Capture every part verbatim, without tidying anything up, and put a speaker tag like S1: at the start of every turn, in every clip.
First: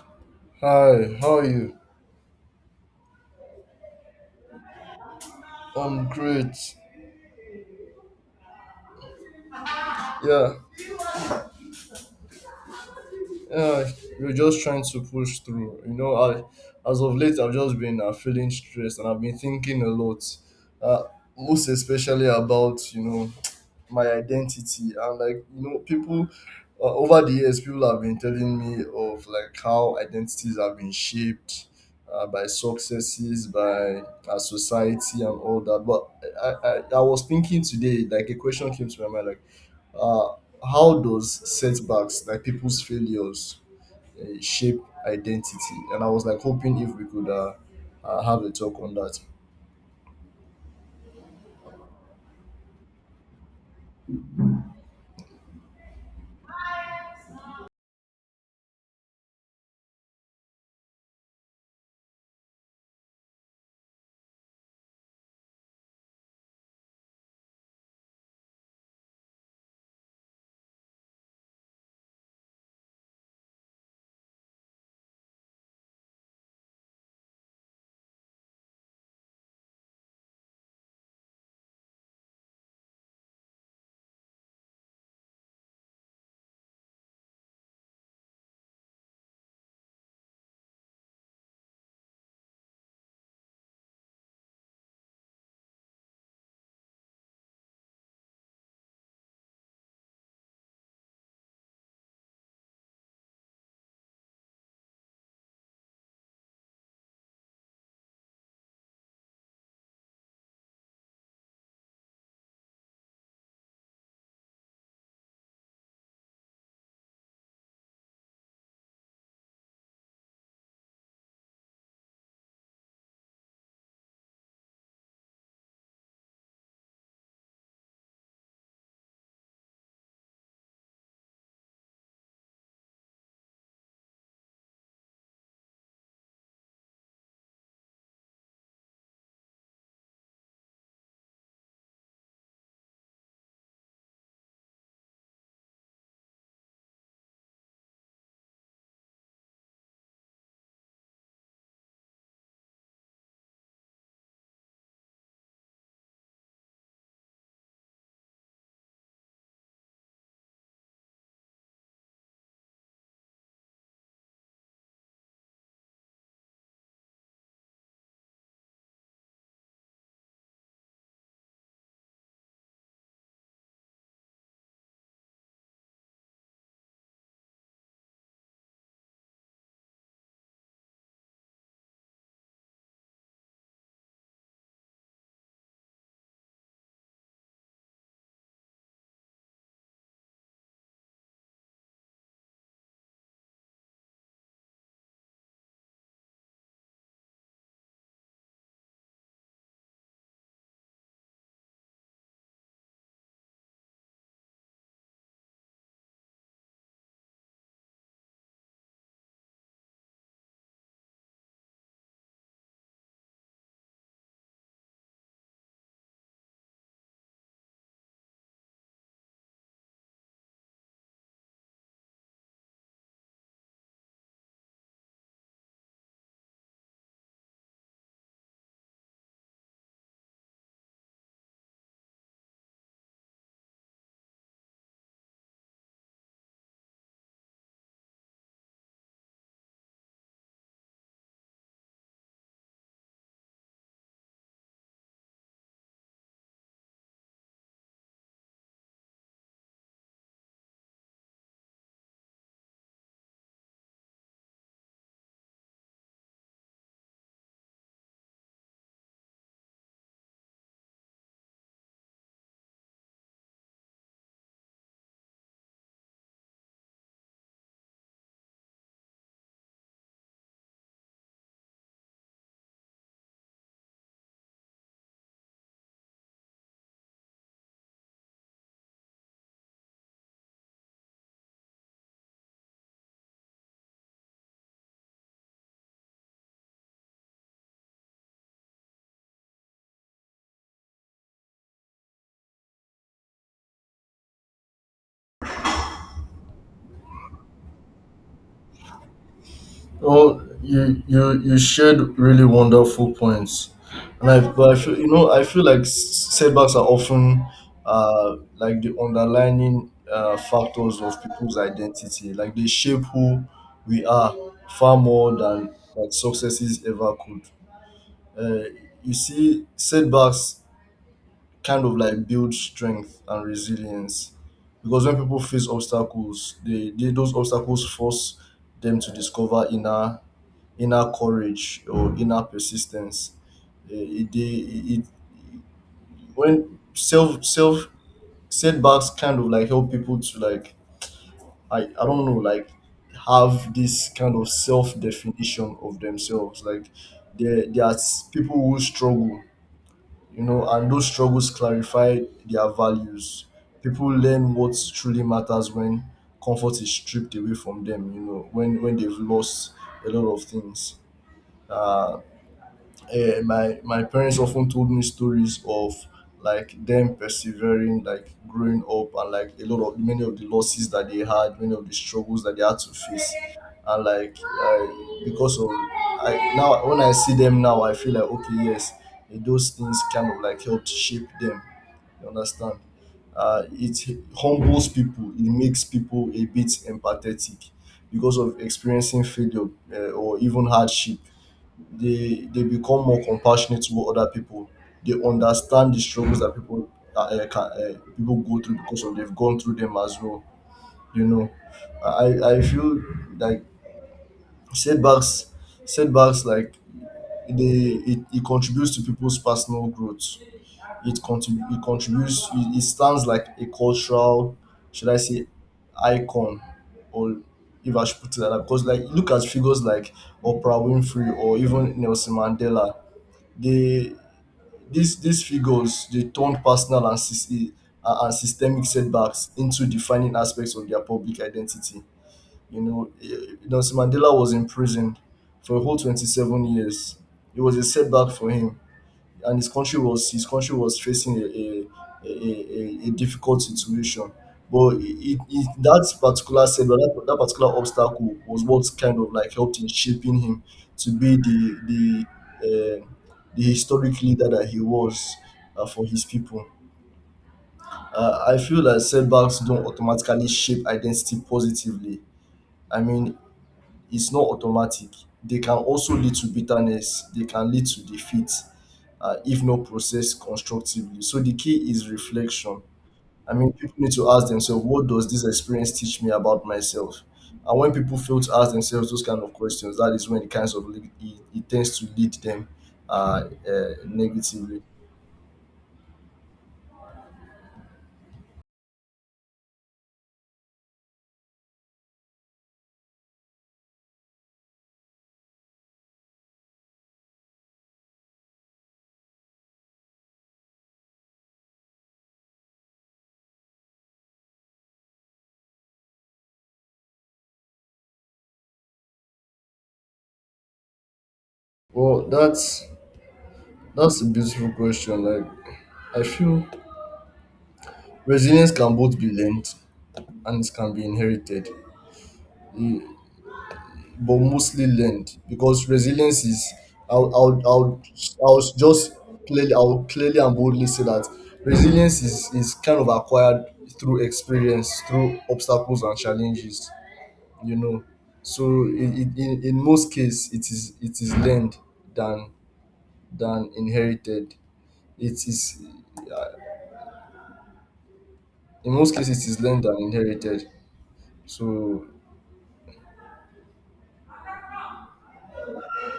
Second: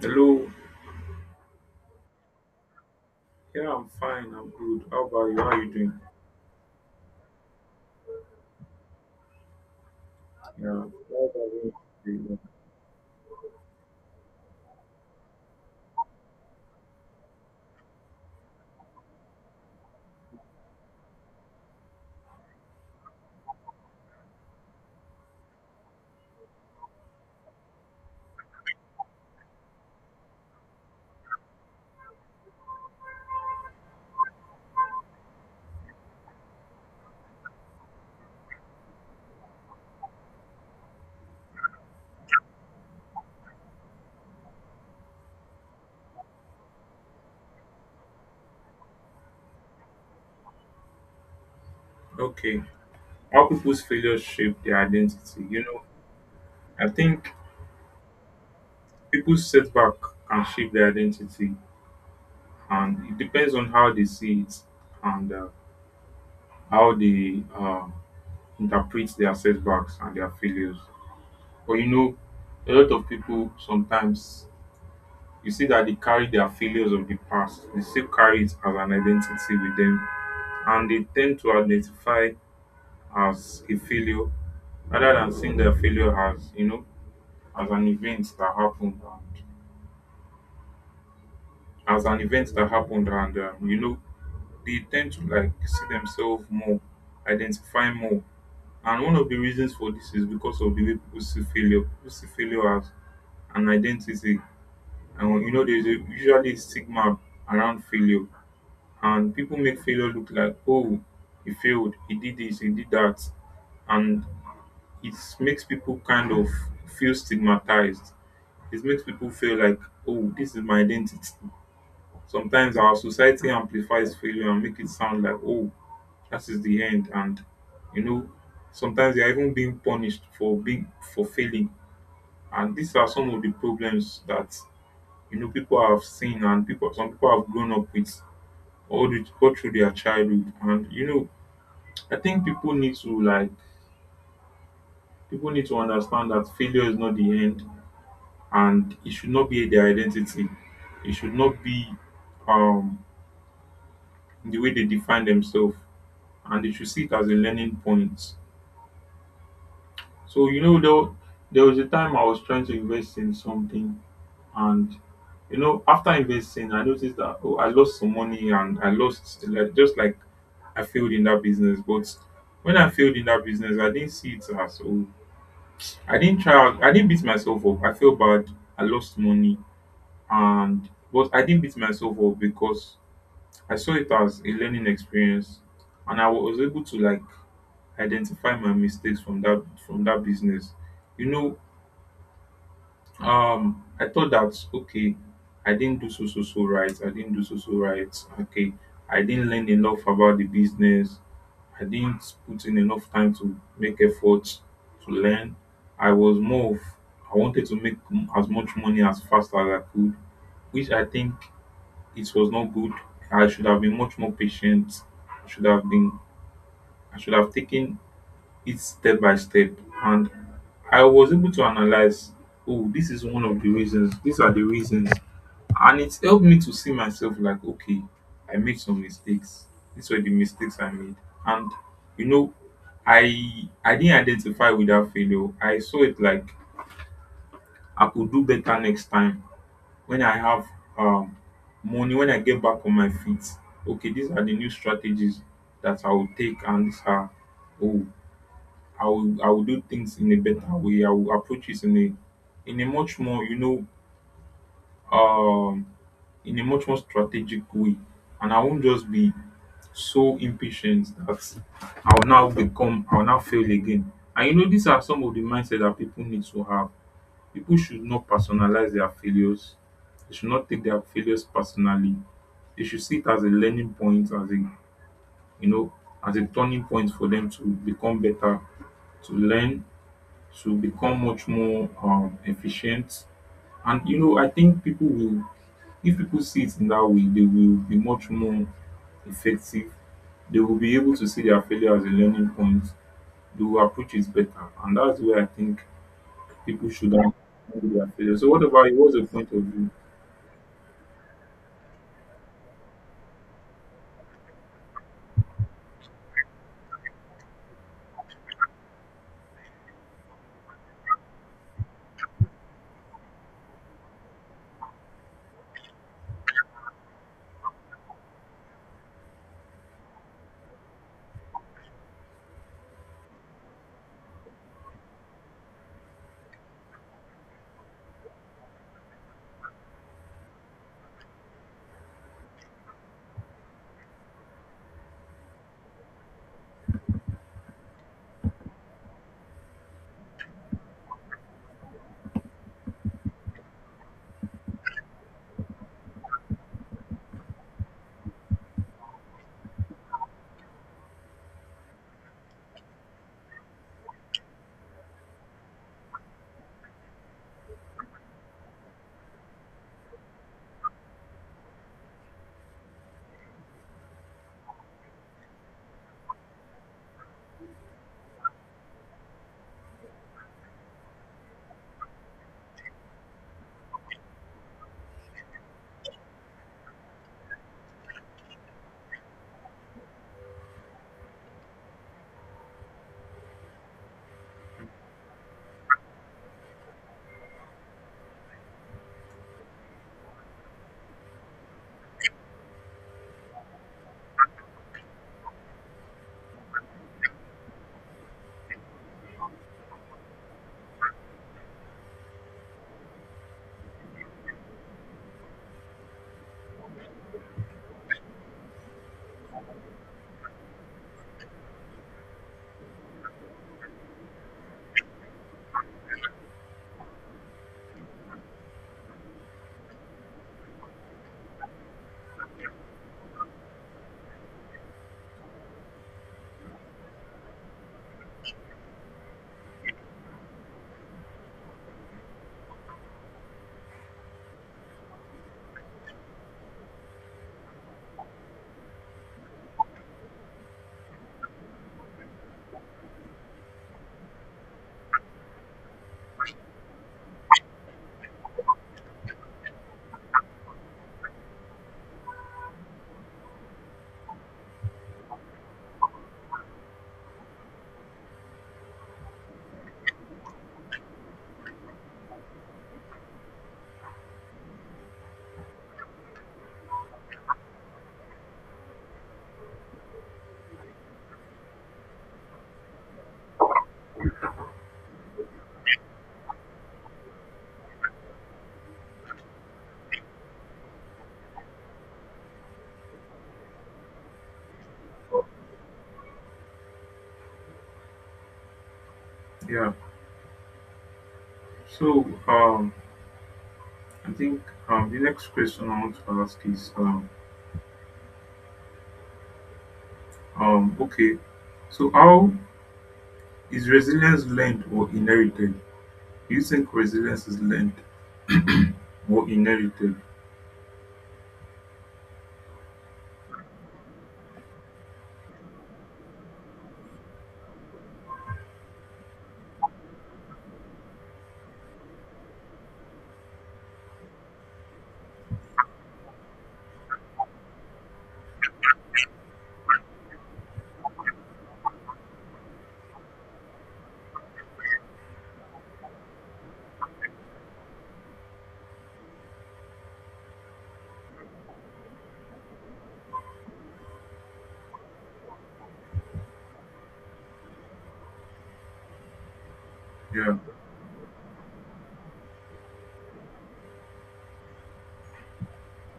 S1: Hello.
S2: Hi, how are you?
S1: Yeah, I'm fine. I'm good. How about you? How are you doing?
S2: I'm great. Yeah,
S1: Yeah. How's everyone doing?
S2: yeah, we're just trying to push through. You know, I, as of late, I've just been uh, feeling stressed, and I've been thinking a lot, uh, most especially about, you know, my identity. And like, you know, people uh, over the years, people have been telling me of like how identities have been shaped uh, by successes, by uh, society, and all that. But I, I, I was thinking today, like, a question came to my mind, like, Uh, how does setbacks, like people's failures, uh, shape identity? And I was like hoping if we could uh, uh, have a talk on that.
S1: Okay. How people's failures shape their identity. You know, I think people's setback can shape their identity, and it depends on how they see it and uh, how they uh, interpret their setbacks and their failures. But you know, a lot of people sometimes you see that they carry their failures of the past. They still carry it as an identity with them, and they tend to identify as a failure rather than seeing the failure as you know as an event that happened and as an event that happened and um, you know they tend to like see themselves more identify more, and one of the reasons for this is because of the way people see failure. People see failure as an identity, and you know there's a, usually a stigma around failure, and people make failure look like, oh, he failed, he did this, he did that, and it makes people kind of feel stigmatized. It makes people feel like, oh, this is my identity. Sometimes our society amplifies failure and make it sound like, oh, that is the end. And you know, sometimes they are even being punished for being for failing. And these are some of the problems that you know people have seen, and people some people have grown up with all the all through their childhood. And you know, I think people need to like people need to understand that failure is not the end, and it should not be their identity. It should not be um, the way they define themselves, and they should see it as a learning point. So you know, there, wa- there was a time I was trying to invest in something, and you know, after investing, I noticed that, oh, I lost some money, and I lost like just like I failed in that business. But when I failed in that business, I didn't see it as, oh, I didn't try. out- I didn't beat myself up. I feel bad. I lost money and but I didn't beat myself up because I saw it as a learning experience, and I was able to like identify my mistakes from that from that business. You know, um, I thought that okay, I didn't do so so so right. I didn't do so so right. Okay, I didn't learn enough about the business. I didn't put in enough time to make efforts to learn. I was more of I wanted to make m- as much money as fast as I could, which I think it was not good. I should have been much more patient. I should have been I should have taken it step by step. And I was able to analyze, oh, this is one of the reasons, these are the reasons. And it helped me to see myself like, okay, I made some mistakes. These were the mistakes I made. And you know, I I didn't identify with that failure. I saw it like I could do better next time when I have um, money, when I get back on my feet, okay, these are the new strategies that I will take, and these are oh, I will I will do things in a better way. I will approach this in a in a much more you know um in a much more strategic way, and I won't just be so impatient that I'll now become I'll now fail again. And you know these are some of the mindset that people need to have. People should not personalize their failures. They should not take their failures personally. They should see it as a learning point, as a you know, as a turning point for them to become better, to learn, to become much more um, efficient. And you know, I think people will, if people see it in that way, they will be much more effective. They will be able to see their failure as a learning point. They will approach it better, and that's where I think people should handle their failure. So, what about you? What's the point of view?
S2: Well, you you you shared really wonderful points, and I, but I feel, you know, I feel like s- setbacks are often uh like the underlining uh, factors of people's identity. Like they shape who we are far more than like successes ever could. Uh, you see, setbacks kind of like build strength and resilience, because when people face obstacles, they, they those obstacles force them to discover inner inner courage or inner persistence. Eh, it, they, it, it when self self setbacks kind of like help people to like, i i don't know, like have this kind of self definition of themselves, like there there are s- people who struggle, you know, and those struggles clarify their values. People learn what truly matters when comfort is stripped away from them, you know, when when they've lost a lot of things. uh uh, my my parents often told me stories of like them persevering, like growing up, and like a lot of, many of the losses that they had, many of the struggles that they had to face. And like, uh, because of, I now when I see them now, I feel like, okay, yes, eh, those things kind of like helped shape them, you understand. Uh, it humbles people, it makes people a bit empathetic because of experiencing failure, uh, or even hardship. they they become more compassionate toward other people. They understand the struggles that people uh, can, uh, people go through because of they've gone through them as well. You know, I I feel like setbacks, setbacks like they it, it contributes to people's personal growth. It contrib- it contributes, it, it stands like a cultural, should I say, icon, or, if I should put it like that, because like look at figures like Oprah Winfrey or even Nelson Mandela. they, these these figures, they turned personal and sys- e- and systemic setbacks into defining aspects of their public identity. You know, eh, Nelson Mandela was imprisoned for a whole twenty-seven years. It was a setback for him, and his country was, his country was facing a a a, a, a difficult situation. But it, it, that particular setback, that, that particular obstacle was what kind of like helped in shaping him to be the the uh, the historic leader that he was uh, for his people. Uh, I feel that setbacks don't automatically shape identity positively. I mean, it's not automatic. They can also lead to bitterness, they can lead to defeat, uh, if not processed constructively. So the key is reflection. I mean, people need to ask themselves, what does this experience teach me about myself? And when people fail to ask themselves those kind of questions, that is when the kinds of lead, it, it tends to lead them uh, uh negatively.
S1: Yeah. So um, I think um, the next question I want to ask is um, um, okay. So how is resilience learned or inherited? Do you think resilience is learned or inherited?
S2: Well, that's that's a beautiful question. Like, I feel resilience can both be learned, and it can be inherited. But mostly learned, because resilience is, I'll I'll I'll, I'll just clearly, I'll clearly and boldly say that resilience is is kind of acquired through experience, through obstacles and challenges, you know. So in in, in in most cases, it is, it is learned than than inherited. It is, in most cases, it is learned than
S1: Yeah.
S2: inherited. So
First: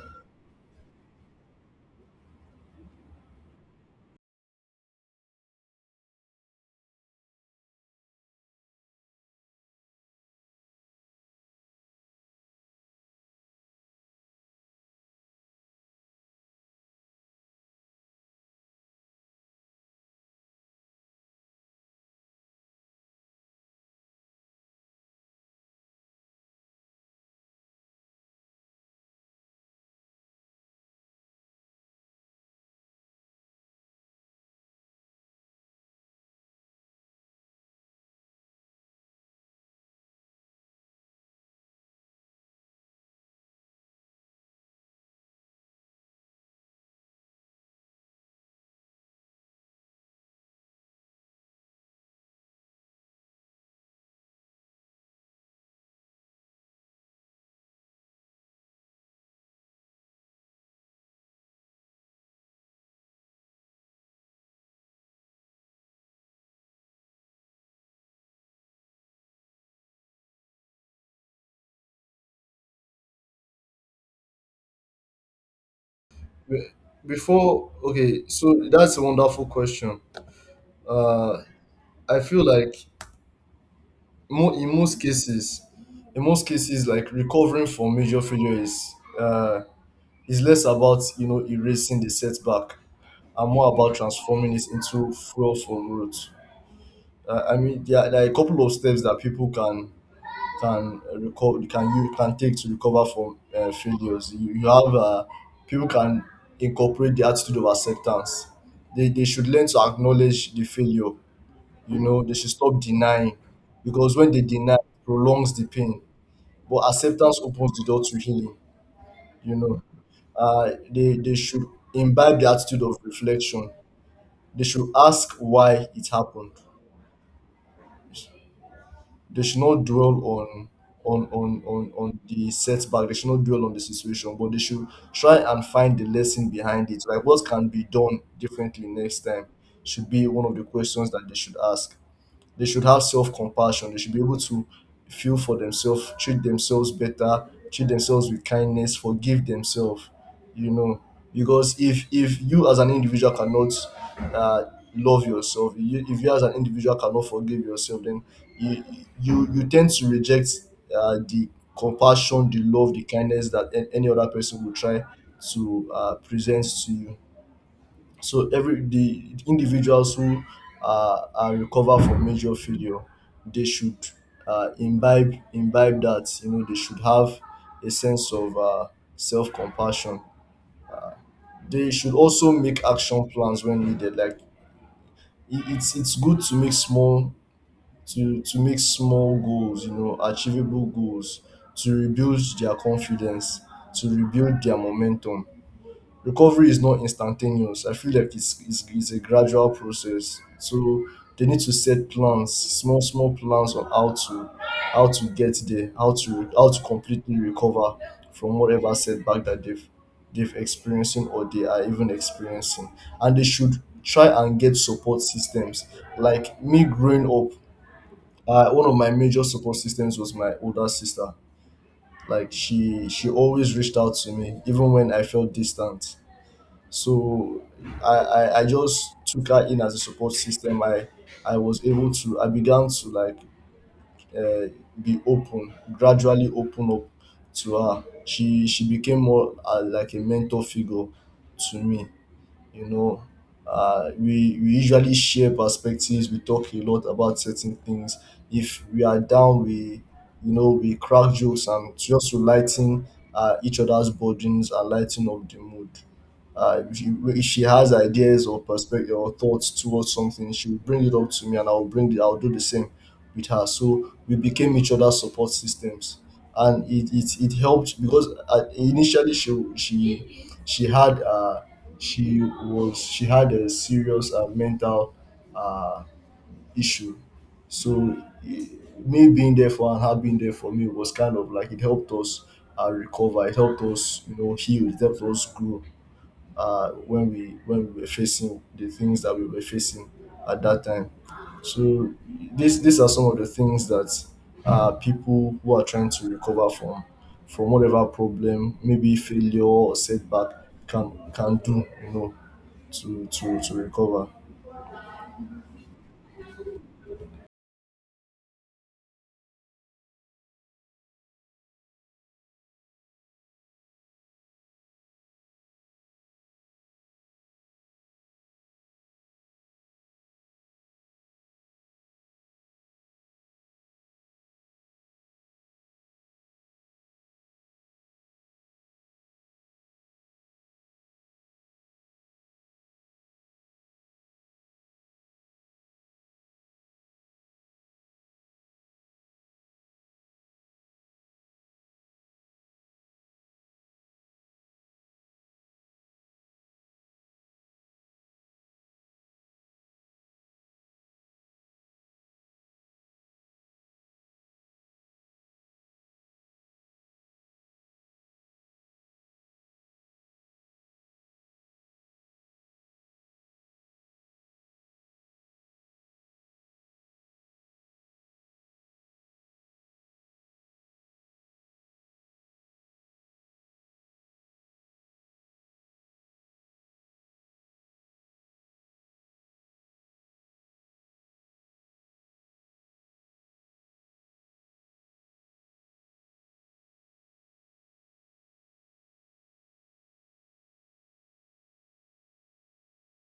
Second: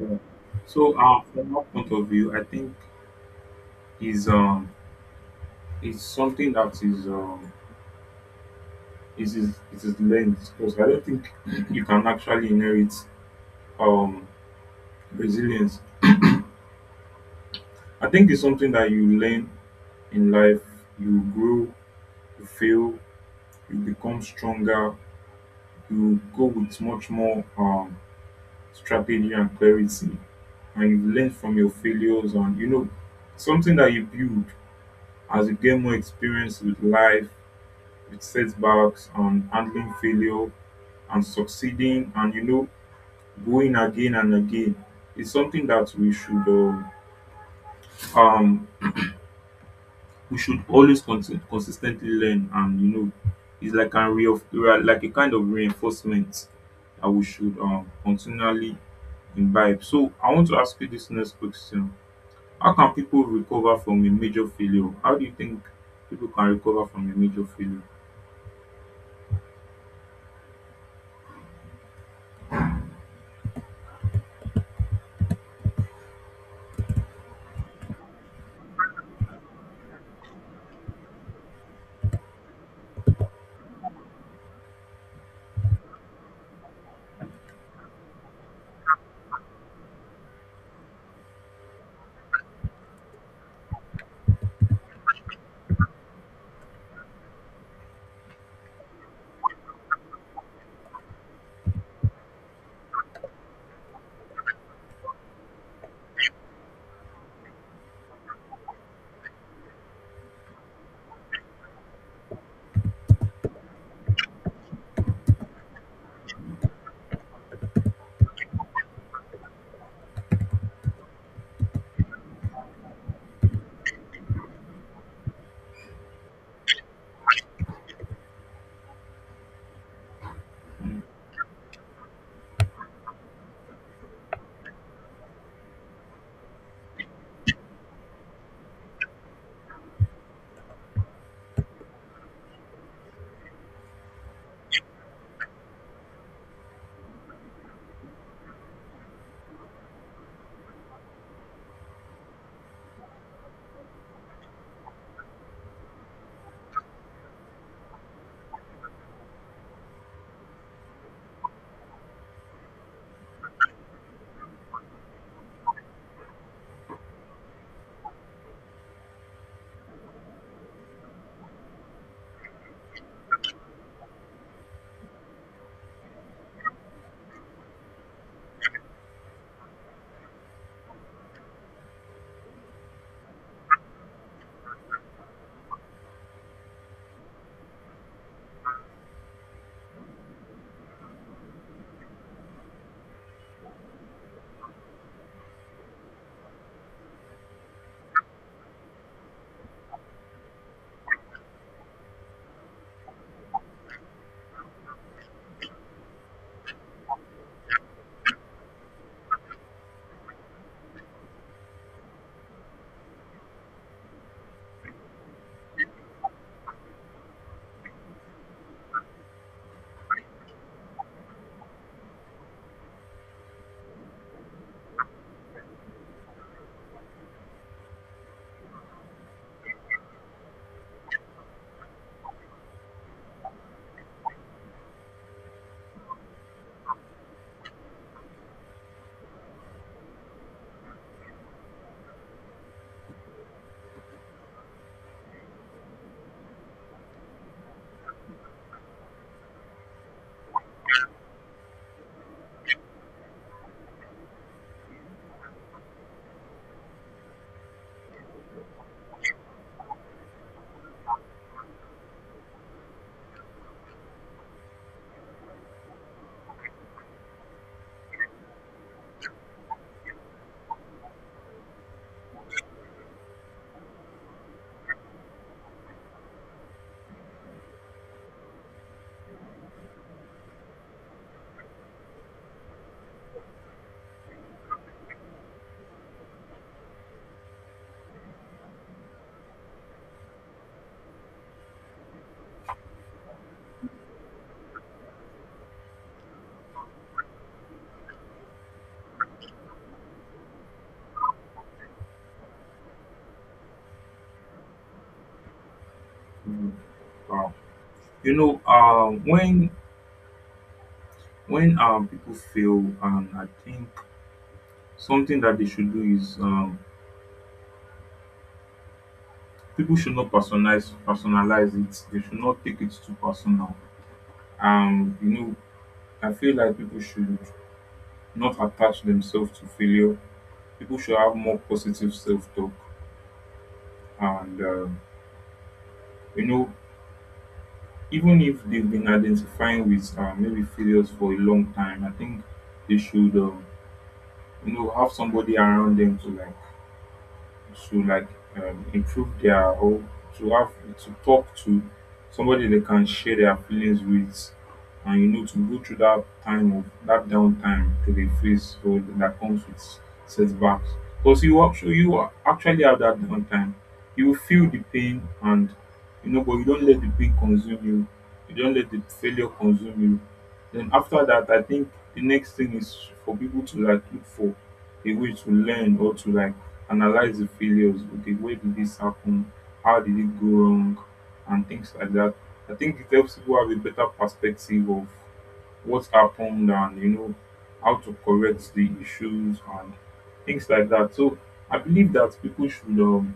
S1: Yeah. So uh, from my point of view, I think is um is something that is um is is it is learned because I don't think you can actually inherit um resilience. I think it's something that you learn in life, you grow. You fail, you become stronger, you go with much more um, strategy and clarity, and you learn from your failures. And you know, something that you build as you gain more experience with life, with setbacks, and handling failure, and succeeding, and you know, going again and again. It's something that we should uh, um, we should always consi- consistently learn. And you know it's like a re- of- re- like a kind of reinforcement that we should um continually imbibe. So I want to ask you this next question: how can people recover from a major failure? How do you think people can recover from a major failure?
S2: be- before, okay, so that's a wonderful question. Uh I feel like, mo- in most cases, in most cases, like recovering from major failure is uh, is less about, you know, erasing the setback, and more about transforming it into fuel for growth. Uh, I mean, there are, there are a couple of steps that people can can uh, recover, can, you can take to recover from uh, failures. You, you have uh, people can incorporate the attitude of acceptance. They, they should learn to acknowledge the failure. You know, they should stop denying, because when they deny, it prolongs the pain, but acceptance opens the door to healing, you know. uh, they they should imbibe the attitude of reflection. They should ask why it happened. They should not dwell on, on on on, on the setback, they should not dwell on the situation, but they should try and find the lesson behind it. Like, what can be done differently next time should be one of the questions that they should ask. They should have self compassion. They should be able to feel for themselves, treat themselves better, treat themselves with kindness, forgive themselves. You know, because if if you as an individual cannot uh, love yourself, you, if you as an individual cannot forgive yourself, then you you you tend to reject uh, the compassion, the love, the kindness that an- any other person will try to uh, present to you. So every, the individuals who are, are recover from major failure, they should uh, imbibe imbibe that, you know, they should have a sense of uh, self compassion. They should also make action plans when needed. Like it, it's it's good to make small, to to make small goals, you know, achievable goals to rebuild their confidence, to rebuild their momentum. Recovery is not instantaneous. I feel like it's, it's, it's a gradual process. So they need to set plans, small small plans on how to how to get there, how to how to completely recover from whatever setback that they've they've experiencing, or they are even experiencing. And they should try and get support systems. Like me growing up, uh, one of my major support systems was my older sister. Like she she always reached out to me even when I felt distant. So I, I, I just took her in as a support system. I I was able to, I began to like uh, be open, gradually open up to her. She she became more, uh, like a mentor figure to me. You know, uh, we we usually share perspectives. We talk a lot about certain things. If we are down, we, you know, we crack jokes and just to lighten uh, each other's burdens and lighten up the mood. Uh, if, you, if she has ideas or perspective or thoughts towards something, she will bring it up to me, and I'll bring it, I'll do the same with her. So we became each other's support systems, and it it, it helped because, uh, initially she she she had uh she was, she had a serious uh, mental uh issue, so. i- Me being there for her and her being there for me was kind of like, it helped us uh, recover. It helped us, you know, heal. It helped us grow uh, when we when we were facing the things that we were facing at that time. So these these are some of the things that uh, people who are trying to recover from from whatever problem, maybe failure or setback, can can do. You know, to to to recover.
S1: Mm, wow, you know um when when um people fail, and I think something that they should do is um people should not personalize personalize it. They should not take it too personal. Um, you know, I feel like people should not attach themselves to failure. People should have more positive self talk. And um, you know, even if they've been identifying with uh, maybe failures for a long time, I think they should, um, you know, have somebody around them to like to like um, improve their or to have to talk to somebody they can share their feelings with, and you know to go through that time of that downtime to they face or that comes with setbacks. Because you actually you are- actually have that downtime, you will feel the pain and you know but you don't let the pain consume you, you don't let the failure consume you. Then after that, I think the next thing is for people to like look for a way to learn or to like analyze the failures. Okay, where did this happen? How did it go wrong? And things like that. I think it helps people have a better perspective of what happened and you know how to correct the issues and things like that. So I believe that people should um,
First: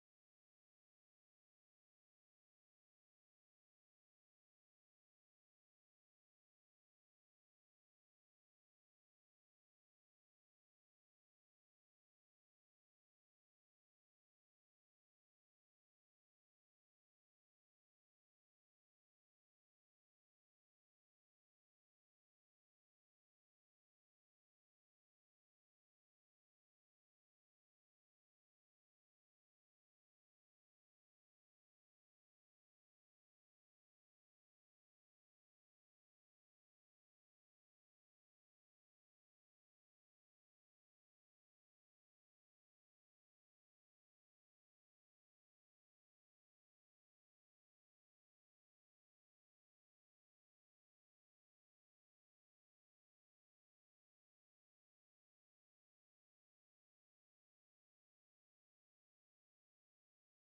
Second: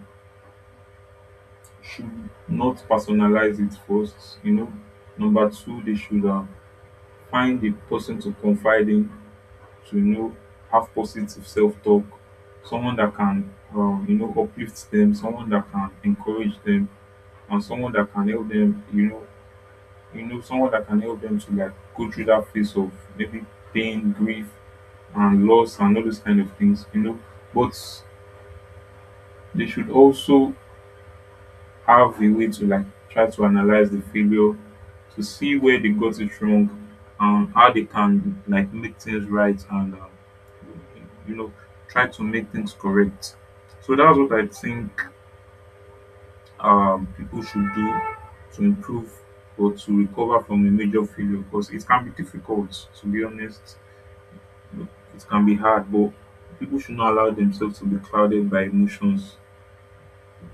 S1: should not personalize it first. You know, number two, they should uh, find a person to confide in, to you know have positive self-talk, someone that can um, you know uplift them, someone that can encourage them, and someone that can help them you know you know someone that can help them to like go through that phase of maybe pain, grief, and loss, and all those kind of things you know. But they should also have a way to like try to analyze the failure to see where they got it wrong and how they can like make things right, and um, you know try to make things correct. So that's what I think um, people should do to improve or to recover from a major failure, because it can be difficult, to be honest. It can be hard, but people should not allow themselves to be clouded by emotions.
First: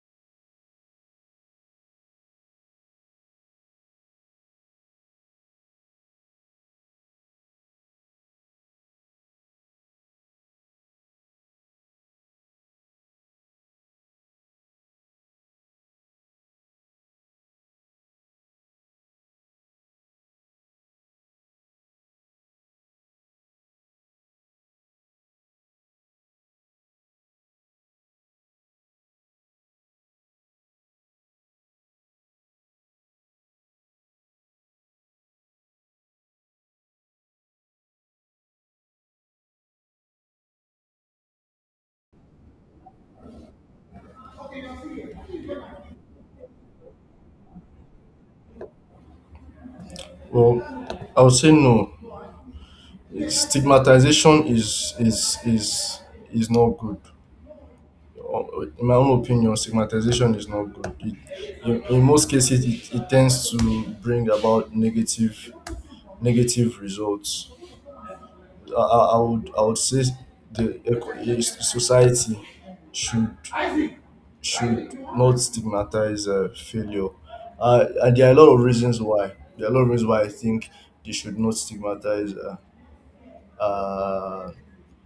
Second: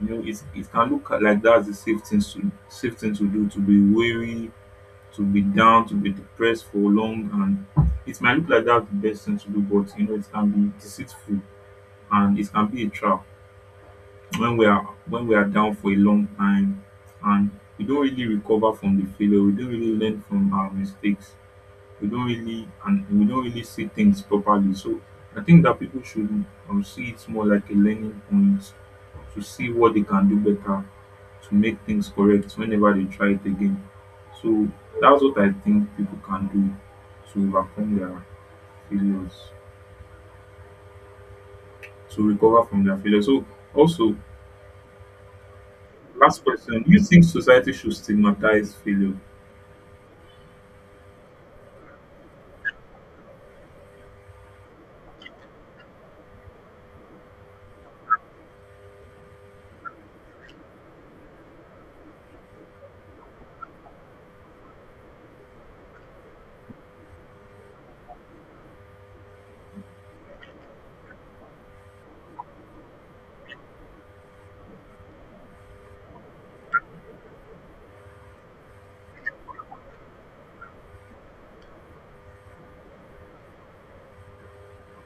S1: You know it it can look like that's the safe thing to safe thing to do, to be weary, to be down, to be depressed for long, and it might look like that's the best thing to do, but you know it can be deceitful, and it can be a trap. When we are when we are down for a long time, and we don't really recover from the failure, we don't really learn from our mistakes, we don't really and we don't really see things properly. So I think that people should um, see it more like a learning point, to see what they can do better, to make things correct whenever they try it again. So that's what I think people can do to overcome their failures, to recover from their failures. So also, last question: do you think society should stigmatize failure?
S2: Well, I would say no. Stigmatization is is is is not good. In my own opinion, stigmatization is not good. It, in, in most cases, it, it tends to bring about negative, negative results. I, I, I would, I would say the eco- eh, society should should not stigmatize uh, failure, uh, and there are a lot of reasons why. There are a lot of reasons why I think they should not stigmatize uh, uh,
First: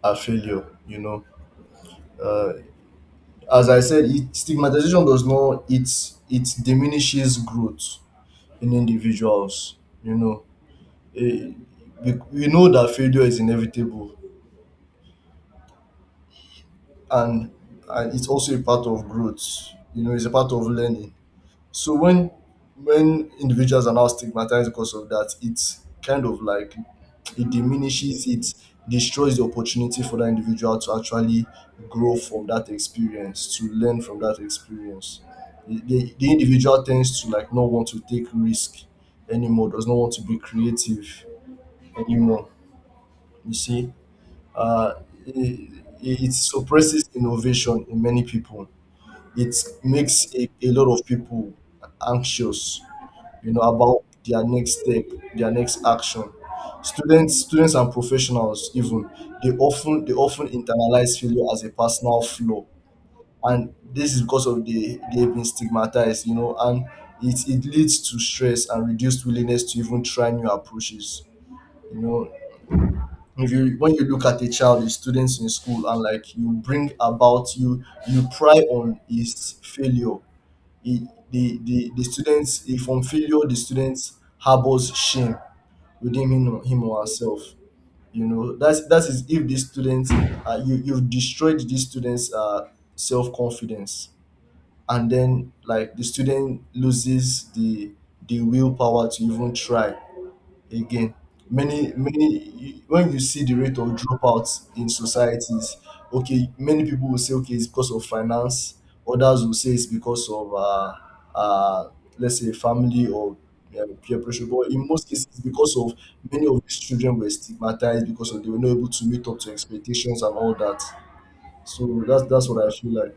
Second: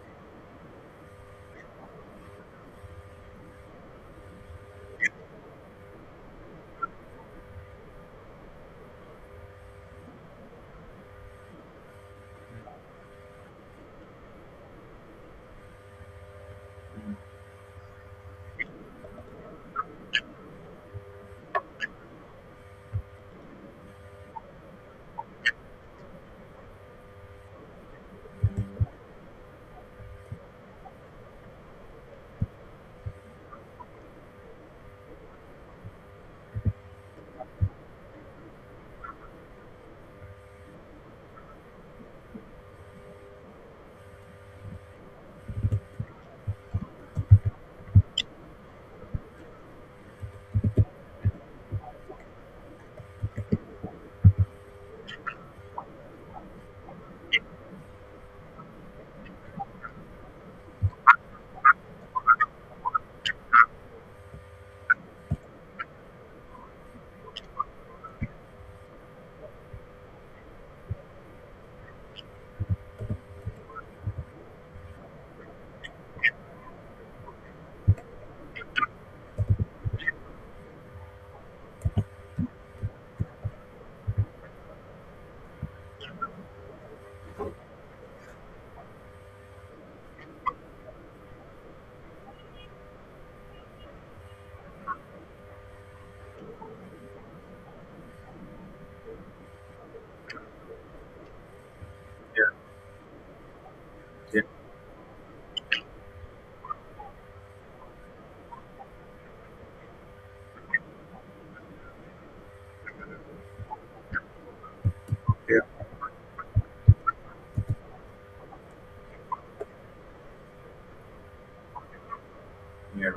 S2: a failure. You know, uh, as I said, it stigmatization does not, it it diminishes growth in individuals, you know. Eh, we, we know that failure is inevitable, and and it's also a part of growth, you know, it's a part of learning. So when when individuals are now stigmatized because of that, it's kind of like, it diminishes, it destroys the opportunity for that individual to actually grow from that experience, to learn from that experience. The, the, the individual tends to like not want to take risk anymore, does not want to be creative anymore. You see, uh, it, it suppresses innovation in many people. It makes a, a lot of people anxious, you know, about their next step, their next action. Students students and professionals even, they often they often internalize failure as a personal flaw, and this is because of the, they've been stigmatized, you know, and it, it leads to stress and reduced willingness to even try new approaches, you know. If you, when you look at a child, the students in school, and like you bring about, you you pry on his failure, the, the, the, the students, if from failure, the students harbors shame within him, him or herself, you know. That's that is, if these students, uh, you you've destroyed these students, uh, self-confidence, and then like the student loses the the willpower to even try again. Many,
S1: Yeah,
S2: many, when you see the rate of
S1: yeah,
S2: dropouts in societies, okay, many people will say, okay, it's because of finance. Others will say it's because of, uh, uh, let's say, family, or uh, peer pressure. But in most cases, it's because
S1: yeah.
S2: of many of these children were stigmatized because of they were not able to meet up to expectations and all that. So that's that's what I feel
S1: Yeah.
S2: like.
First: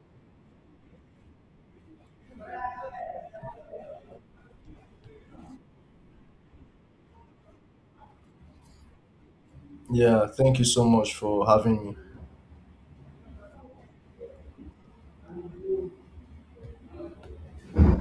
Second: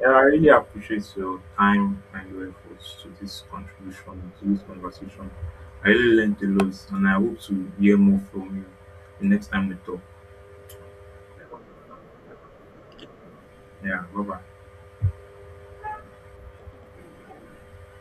S1: Yeah, I really appreciate your time and your efforts to this contribution, to this conversation. I really learned a lot, and I hope to hear more from you the next time we talk.
S2: Yeah, thank you so much for having me.
S1: Yeah, bye bye.